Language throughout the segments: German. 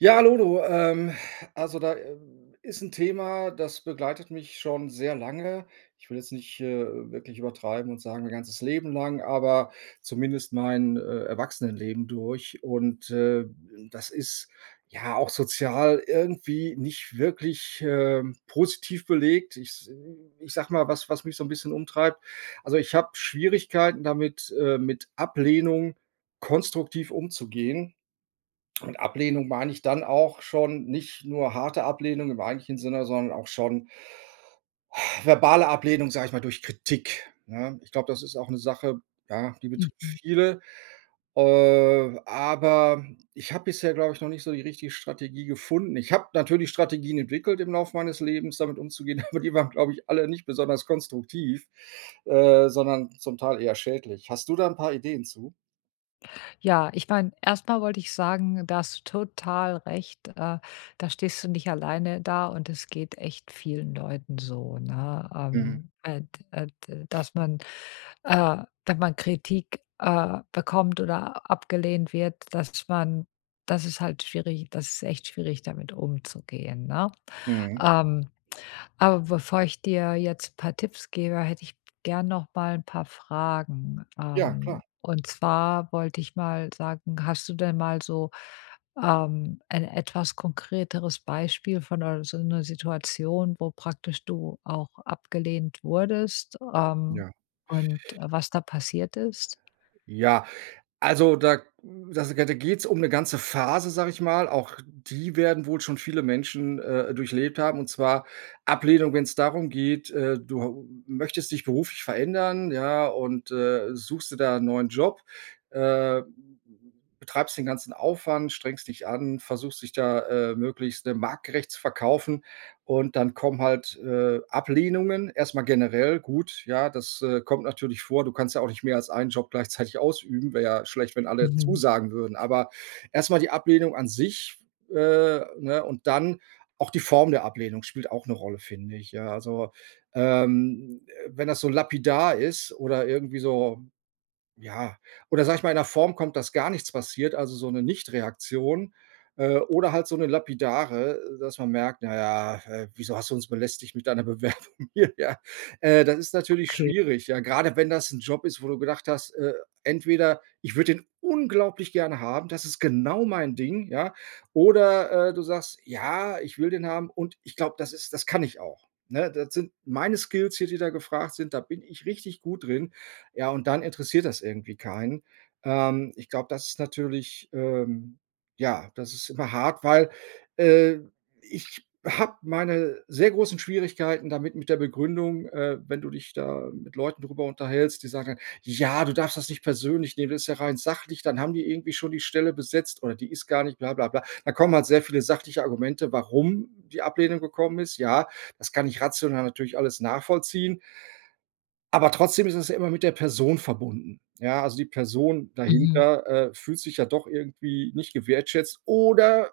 Ja. Hallo, ähm, also, da, ähm, ist 'n Thema, das begleitet mich schon sehr lange. Ich will jetzt nicht, äh, wirklich übertreiben und sagen mein ganzes Leben lang, aber zumindest mein, äh, Erwachsenenleben durch und, äh, das ist, ja, auch sozial irgendwie nicht wirklich, ähm, positiv belegt. Ich s ich sage mal, was was mich so 'n bisschen umtreibt. Also, ich habe Schwierigkeiten damit, äh, mit Ablehnung konstruktiv umzugehen und Ablehnung meine ich dann auch schon nicht nur harte Ablehnung im eigentlichen Sinne, sondern auch schon verbale Ablehnung, sage ich mal durch Kritik, ne? Ich glaube, das ist auch 'ne Sache, ja, die betrifft Mhm. viele. Äh, aber ich habe bisher, glaube ich, noch nicht so die richtige Strategie gefunden. Ich habe natürlich Strategien entwickelt, im Laufe meines Lebens damit umzugehen. Aber die waren, glaube ich, alle nicht besonders konstruktiv, äh, sondern zum Teil eher schädlich. Hast du da 'n paar Ideen zu? Ja, ich meine, erstmal wollte ich sagen: Da hast du total recht, äh, da stehst du nicht alleine da und das geht echt vielen Leuten so, ne? Mhm. Ähm, äh d äh, d dass man äh, dass man, wenn man Kritik, äh, bekommt oder abgelehnt wird, dass man das ist halt schwierig, das ist echt schwierig damit umzugehen, ne? Mhm. Ähm, aber bevor ich dir jetzt paar Tipps gebe, hätte ich gern noch mal 'n paar Fragen. Ja, Ähm, klar. und zwar wollte ich mal sagen, hast du denn mal so, ähm, ein etwas konkreteres Beispiel von 'ner so 'ner Situation, wo praktisch du auch abgelehnt wurdest, ähm, Ja. und, äh, was da passiert ist? Ja. Also da da s da geht's um 'ne ganze Phase, sage ich mal. Auch die werden wohl schon viele Menschen, äh, durchlebt haben, und zwar Ablehnung wenn's darum geht, äh, du hau möchtest dich beruflich verändern, ja, und, äh, suchst dir da 'n neuen Job, äh, b b betreibst den ganzen Aufwand, strengst dich an, versuchst dich da, äh, möglichst, ne, marktgerecht zu verkaufen. Und dann kommen halt, äh, Ablehnungen. Erstmal generell gut, ja, das, äh, kommt natürlich vor. Du kannst ja auch nicht mehr als einen Job gleichzeitig ausüben, wäre ja schlecht, wenn alle Mhm. zusagen würden. Aber erstmal die Ablehnung an sich, äh, ne, und dann auch die Form der Ablehnung spielt auch 'ne Rolle, finde ich, ja, also, ähm, äh, wenn das so lapidar ist oder irgendwie so, ja oder sage ich mal in 'ner Form kommt, dass gar nichts passiert, also so 'ne Nichtreaktion. Äh, oder halt so 'ne lapidare, äh, dass man merkt: „Na ja, äh, wieso hast du uns belästigt mit deiner Bewerbung hier“, ja? Äh, das ist natürlich Okay. schwierig, ja. Gerade wenn das 'n Job ist, wo du gedacht hast, äh, entweder: „Ich würde den unglaublich gerne haben, das ist genau mein Ding“, ja? Oder, äh, du sagst: „Ja, ich will den haben und ich glaube, das ist das kann ich auch, ne? Das sind meine Skills hier, die da gefragt sind, da bin ich richtig gut drin.“ Ja und dann interessiert das irgendwie keinen. Ähm, ich glaube, das ist natürlich ähm, ja, das ist immer hart, weil, äh, ich habe meine sehr großen Schwierigkeiten damit, mit der Begründung. Äh, wenn du dich da mit Leuten darüber unterhältst, die sagen dann: „Ja, du darfst das nicht persönlich nehmen, das ist ja rein sachlich. Dann haben die irgendwie schon die Stelle besetzt, oder die ist gar nicht bla, bla, bla.“ Da kommen halt sehr viele sachliche Argumente, warum die Ablehnung gekommen ist. Ja, das kann ich rational natürlich alles nachvollziehen. Aber trotzdem ist es ja immer mit der Person verbunden. Ja, also die Person Mhm. dahinter, äh, fühlt sich ja doch irgendwie nicht gewertschätzt oder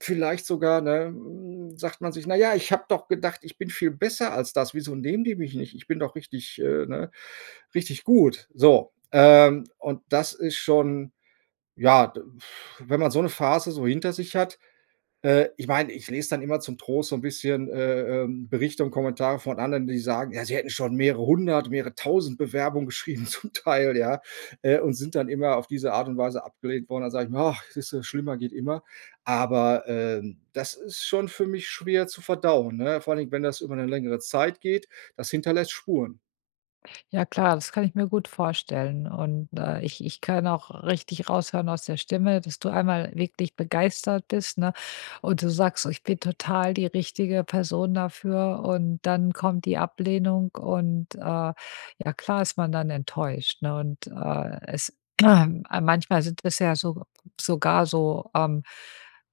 vielleicht sogar ne, hm, sagt man sich: „Naja, ich habe doch gedacht, ich bin viel besser als das. Wieso nehmen die mich nicht? Ich bin doch richtig, äh, ne richtig gut.“ So, ähm, und das ist schon ja, wenn man so 'ne Phase so hinter sich hat. Äh, ich meine, ich lese dann immer zum Trost so 'n bisschen, äh, ähm, Berichte und Kommentare von anderen, die sagen: Ja, sie „hätten schon mehrere hundert, mehrere tausend Bewerbungen geschrieben“, zum Teil, ja, äh, und sind dann immer auf diese Art und Weise abgelehnt worden. Dann sage ich mir: „Ach, siehst du, schlimmer geht immer.“ Aber, ähm, das ist schon für mich schwer zu verdauen, ne? Vor allen Dingen, wenn das über 'ne längere Zeit geht. Das hinterlässt Spuren. Ja, klar. Das kann ich mir gut vorstellen. Und, äh, ich ich kann auch richtig raushören aus der Stimme, dass du einmal wirklich begeistert bist, ne? Und du sagst so: „Ich bin total die richtige Person dafür.“ Und dann kommt die Ablehnung. Und, äh, ja klar ist man dann enttäuscht, ne und, äh, es Manchmal sind es ja so sogar so, ähm,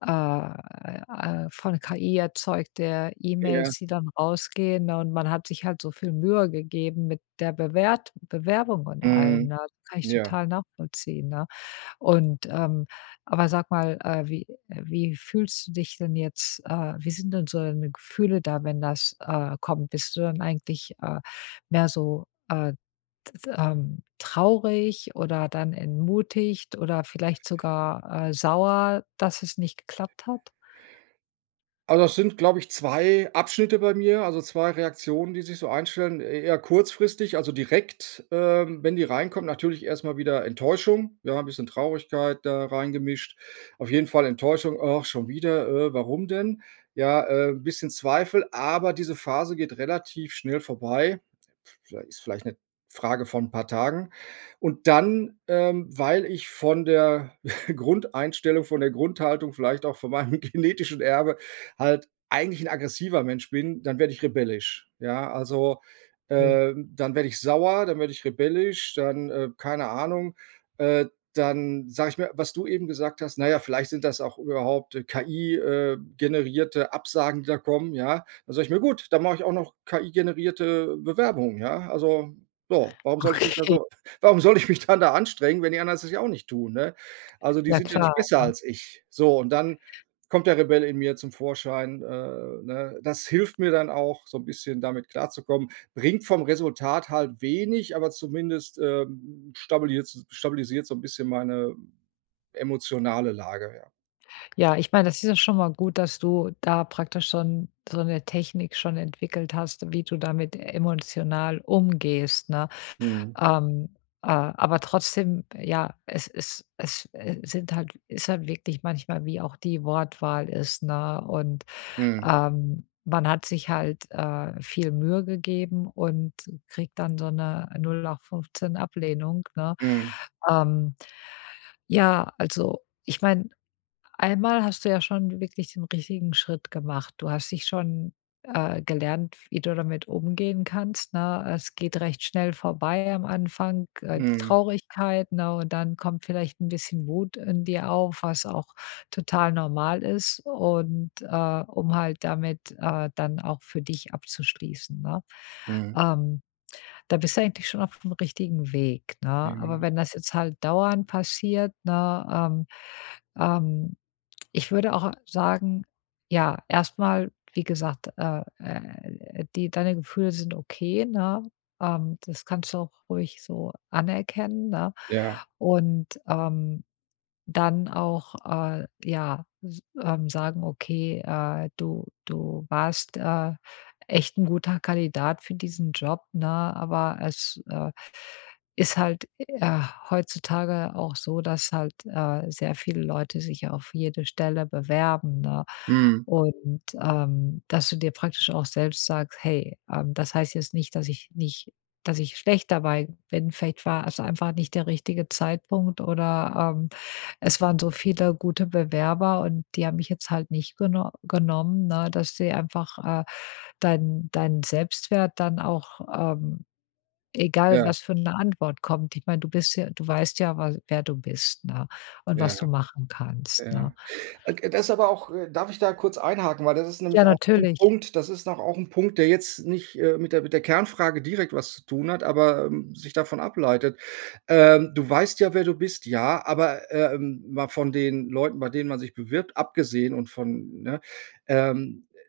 äh, äh, von KI erzeugte Ja. E-Mails, die dann rausgehen, ne, und man hat sich halt so viel Mühe gegeben mit der Bewert Bewerbung und allem, Mhm. ne? Kann ich Ja. total nachvollziehen, ne? Und, ähm, aber sag mal, äh, wie äh, wie fühlst du dich denn jetzt, äh, wie sind denn so deine Gefühle da, wenn das, äh, kommt. Bist du dann eigentlich, äh, mehr so, äh, t t ähm traurig oder dann entmutigt oder vielleicht sogar, äh, sauer, dass es nicht geklappt hat? Also, das sind, glaube ich, 2 Abschnitte bei mir. Also, 2 Reaktionen, die sich so einstellen, eh eher kurzfristig. Also, direkt, ähm, wenn die reinkommen. Natürlich erst mal wieder Enttäuschung. Ja, 'n bisschen Traurigkeit da reingemischt. Auf jeden Fall Enttäuschung. „Ach, schon wieder. Äh, warum denn?“ Ja, äh, 'n bisschen Zweifel. Aber diese Phase geht relativ schnell vorbei. Viellei ist vielleicht 'ne Frage von 'n paar Tagen. Und dann, ähm, weil ich von der Grundeinstellung von der Grundhaltung vielleicht auch von meinem genetischen Erbe halt eigentlich ein aggressiver Mensch bin, dann werde ich rebellisch, ja? Also, Okay. ähm, dann werde ich sauer, dann werde ich rebellisch, dann, äh, keine Ahnung. Äh, dann sage ich mir, was du eben gesagt hast: „Na ja, vielleicht sind das auch überhaupt, äh, KI, äh, generierte Absagen, die da kommen“, ja? Dann sage ich mir: „Gut, dann mache ich auch noch KI-generierte Bewerbung, ja.“ Also, so. Warum soll ich mich da Okay. so warum soll ich mich dann da anstrengen, wenn die anderen das ja auch nicht tun, ne? Also, die Ja sind ja nicht klar, besser ne? als ich, so und dann kommt der Rebell in mir zum Vorschein, äh, ne? Das hilft mir dann auch so 'n bisschen, damit klarzukommen. Bringt vom Resultat halt wenig, aber zumindest, äh, stabiliert stabilisiert's so 'n bisschen meine emotionale Lage, ja. Ja, ich meine, das ist ja schon mal gut, dass du da praktisch schon so 'ne Technik schon entwickelt hast, wie du damit emotional umgehst, ne? Mhm. Ähm, äh, aber trotzdem, ja, es es es, äh, sind halt ist halt wirklich manchmal wie auch die Wortwahl ist, ne? Und, Mhm. ähm, man hat sich halt, äh, viel Mühe gegeben und kriegt dann so 'ne nullachtfünfzehn Ablehnung, ne? Mhm. Ähm, ja, also, ich meine, einmal hast du ja schon wirklich den richtigen Schritt gemacht. Du hast dich schon, äh, gelernt, wie du damit umgehen kannst, ne? Es geht recht schnell vorbei am Anfang, äh, die Mhm. Traurigkeit, ne, und dann kommt vielleicht 'n bisschen Wut in dir auf, was auch total normal ist und, äh, um halt damit, äh, dann auch für dich abzuschließen, ne? Mhm. Ähm. Da bist du eigentlich schon auf'm richtigen Weg, ne? Aber Mhm. wenn das jetzt halt dauernd passiert, ne? Ähm, ähm ich würde auch sagen ja, erstmal, wie gesagt, äh, äh, die deine Gefühle sind okay, ne, ähm, das kannst du auch ruhig so anerkennen, ne? Ja. Und, ähm, dann auch, äh, ja, s ähm, sagen: Okay, äh, du, du warst, äh, echt 'n guter Kandidat für diesen Job, ne, aber es, äh, ist halt, äh, heutzutage auch so, dass halt, äh, sehr viele Leute sich auf jede Stelle bewerben, ne?“ Mhm. Und, ähm, dass du dir praktisch auch selbst sagst: „Hey, ähm, das heißt jetzt nicht, dass ich nicht dass ich schlecht dabei bin, vielleicht war es einfach nicht der richtige Zeitpunkt oder, ähm, es waren so viele gute Bewerber und die haben mich jetzt halt nicht geno genommen.“ Ne, dass sie einfach, äh, dein deinen Selbstwert dann auch, ähm, egal, Ja. was für 'ne Antwort kommt ich meine, du bist ja du weißt ja, wa wer du bist, ne, und was Ja. du machen kannst, ne? Ja. [unintelligible] Das ist aber auch äh, darf ich da kurz einhaken? Weil das ist Ja, nämlich auch noch 'n natürlich. Punkt das ist noch auch 'n Punkt, der jetzt nicht, äh, mit der mit der Kernfrage direkt was zu tun hat, aber, ähm, sich davon ableitet. Ähm, du weißt ja, wer du bist. Ja, aber, ähm, mal von den Leuten, bei denen man sich bewirbt, abgesehen und von, ne? Ähm, äh,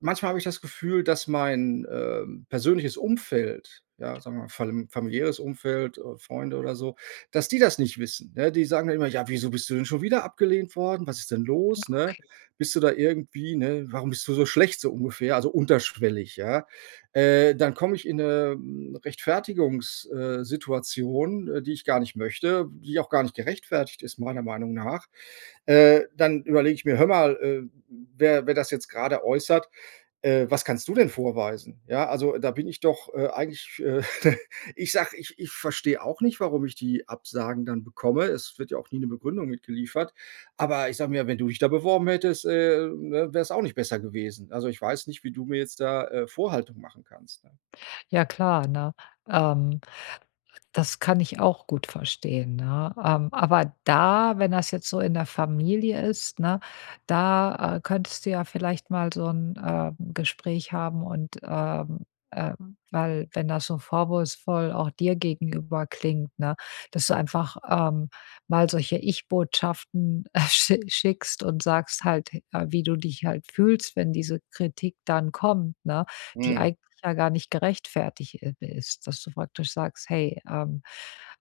manchmal habe ich das Gefühl, dass mein, ähm, persönliches Umfeld, ja, sagen wir mal, falm familiäres Umfeld, äh, Freunde oder so, dass die das nicht wissen, ne? Die sagen dann immer: „Ja, wieso bist du denn schon wieder abgelehnt worden, was ist denn Ja, los, ne? okay. Bist du da irgendwie, ne warum bist du so schlecht“, so ungefähr. Also unterschwellig, ja? Äh, dann komme ich in 'ne, ähm, Rechtfertigungs äh, Situation, äh, die ich gar nicht möchte, die auch gar nicht gerechtfertigt ist, meiner Meinung nach. Äh, dann überlege ich mir: „Hör mal, äh, wer wer das jetzt gerade äußert, äh, was kannst du denn vorweisen? Ja. Also, da bin ich doch, äh, eigentlich, äh ich sage, ich ich verstehe auch nicht, warum ich die Absagen dann bekomme. Es wird ja auch nie 'ne Begründung mitgeliefert. Aber ich sage mir, wenn du dich da beworben hättest, ähm, ne, wär 's auch nicht besser gewesen. Also, ich weiß nicht, wie du mir jetzt da, äh, Vorhaltung machen kannst, ja.“ Ja, klar, ne? Ähm, das kann ich auch gut verstehen, ne? Ähm, aber da, wenn das jetzt so in der Familie ist, ne, da, äh, könntest du ja vielleicht mal so 'n, äh, Gespräch haben. Und, ähm, äh weil, wenn das so vorwurfsvoll auch dir gegenüber klingt, ne, dass du einfach, ähm, mal solche Ich-Botschaften sch schickst und sagst halt, äh, wie du dich halt fühlst, wenn diese Kritik dann kommt, ne, die Mhm. eigentlich ja gar nicht gerechtfertigt i ist. Dass du praktisch sagst: „Hey“, ähm,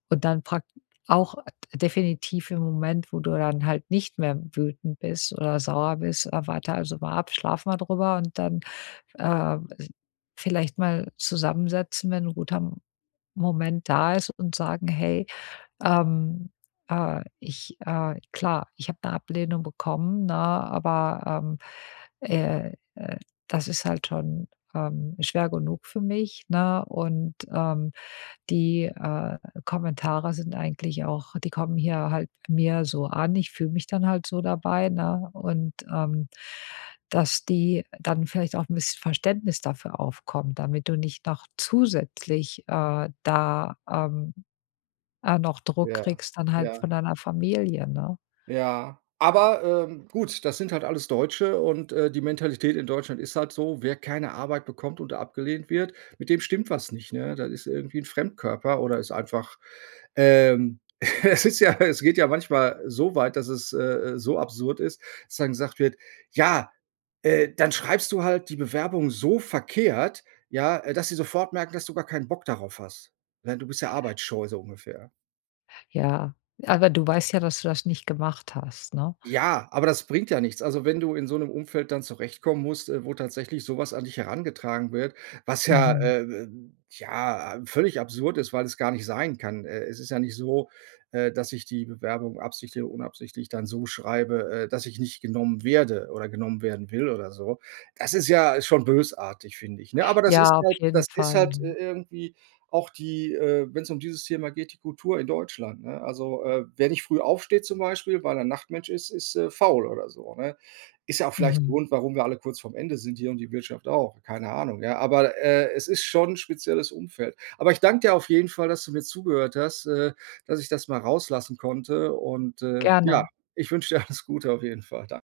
und dann prak auch, äh, definitiv im Moment, wo du dann halt nicht mehr wütend bist oder sauer bist, äh, warte also mal ab, schlaf mal drüber und dann, ähm, als vielleicht mal zusammensetzen, wenn 'n guter M Moment da ist und sagen: „Hey, ähm, äh, ich, äh, klar, ich habe 'ne Ablehnung bekommen, ne, aber, ähm, äh, äh, das ist halt schon, ähm, schwer genug für mich, ne, und, ähm, die, äh, Kommentare sind eigentlich auch die kommen hier halt mir so an. Ich fühle mich dann halt so dabei, ne?“ Und, ähm, dass die dann vielleicht auch 'n bisschen Verständnis dafür aufkommen, damit du nicht noch zusätzlich, äh, da, ähm, äh, noch Druck Ja. kriegst dann halt von Ja. deiner Familie, ne? Ja, aber, ähm, gut. Das sind halt alles Deutsche und, äh, die Mentalität in Deutschland ist halt so: Wer keine Arbeit bekommt und abgelehnt wird, mit dem stimmt was nicht, ne? Das ist irgendwie ein Fremdkörper oder ist einfach, ähm. Es ist ja es geht ja manchmal so weit, dass es, äh, äh, so absurd ist, dass dann gesagt wird: „Ja, äh, dann schreibst du halt die Bewerbung so verkehrt, ja, äh, dass sie sofort merken, dass du gar keinen Bock darauf hast. Ne, du bist ja arbeitsscheu“, so ungefähr. Ja. Aber du weißt ja, dass du das nicht gemacht hast, ne? Ja, aber das bringt ja nichts. Also, wenn du in so 'nem Umfeld dann zurechtkommen musst, äh, wo tatsächlich sowas an dich herangetragen wird, was ja Mhm. äh, ähm, ja, ähm, völlig absurd ist, weil es gar nicht sein kann. Äh, es ist ja nicht so, äh, dass ich die Bewerbung absichtlich oder unabsichtlich dann so schreibe, äh, dass ich nicht genommen werde oder genommen werden will oder so. Das ist ja schon bösartig, finde ich, ne? Aber das Ja, ist auf halt jeden das ist Fall, halt i mhm. irgendwie auch die äh, wenn's um dieses Thema geht, die Kultur in Deutschland, ne? Also, äh, wer nicht früh aufsteht zum Beispiel, weil er Nachtmensch ist, ist, äh, faul oder so, ne? Ist ja auch vielleicht 'n Mhm. Grund, warum wir alle kurz vorm Ende sind hier und die Wirtschaft auch. Keine Ahnung, ja, aber, äh, es ist schon 'n spezielles Umfeld. Aber ich danke dir auf jeden Fall, dass du mir zugehört hast, äh, dass ich das mal rauslassen konnte und, äh, ja, Gerne. ich wünsche dir alles Gute auf jeden Fall. Dan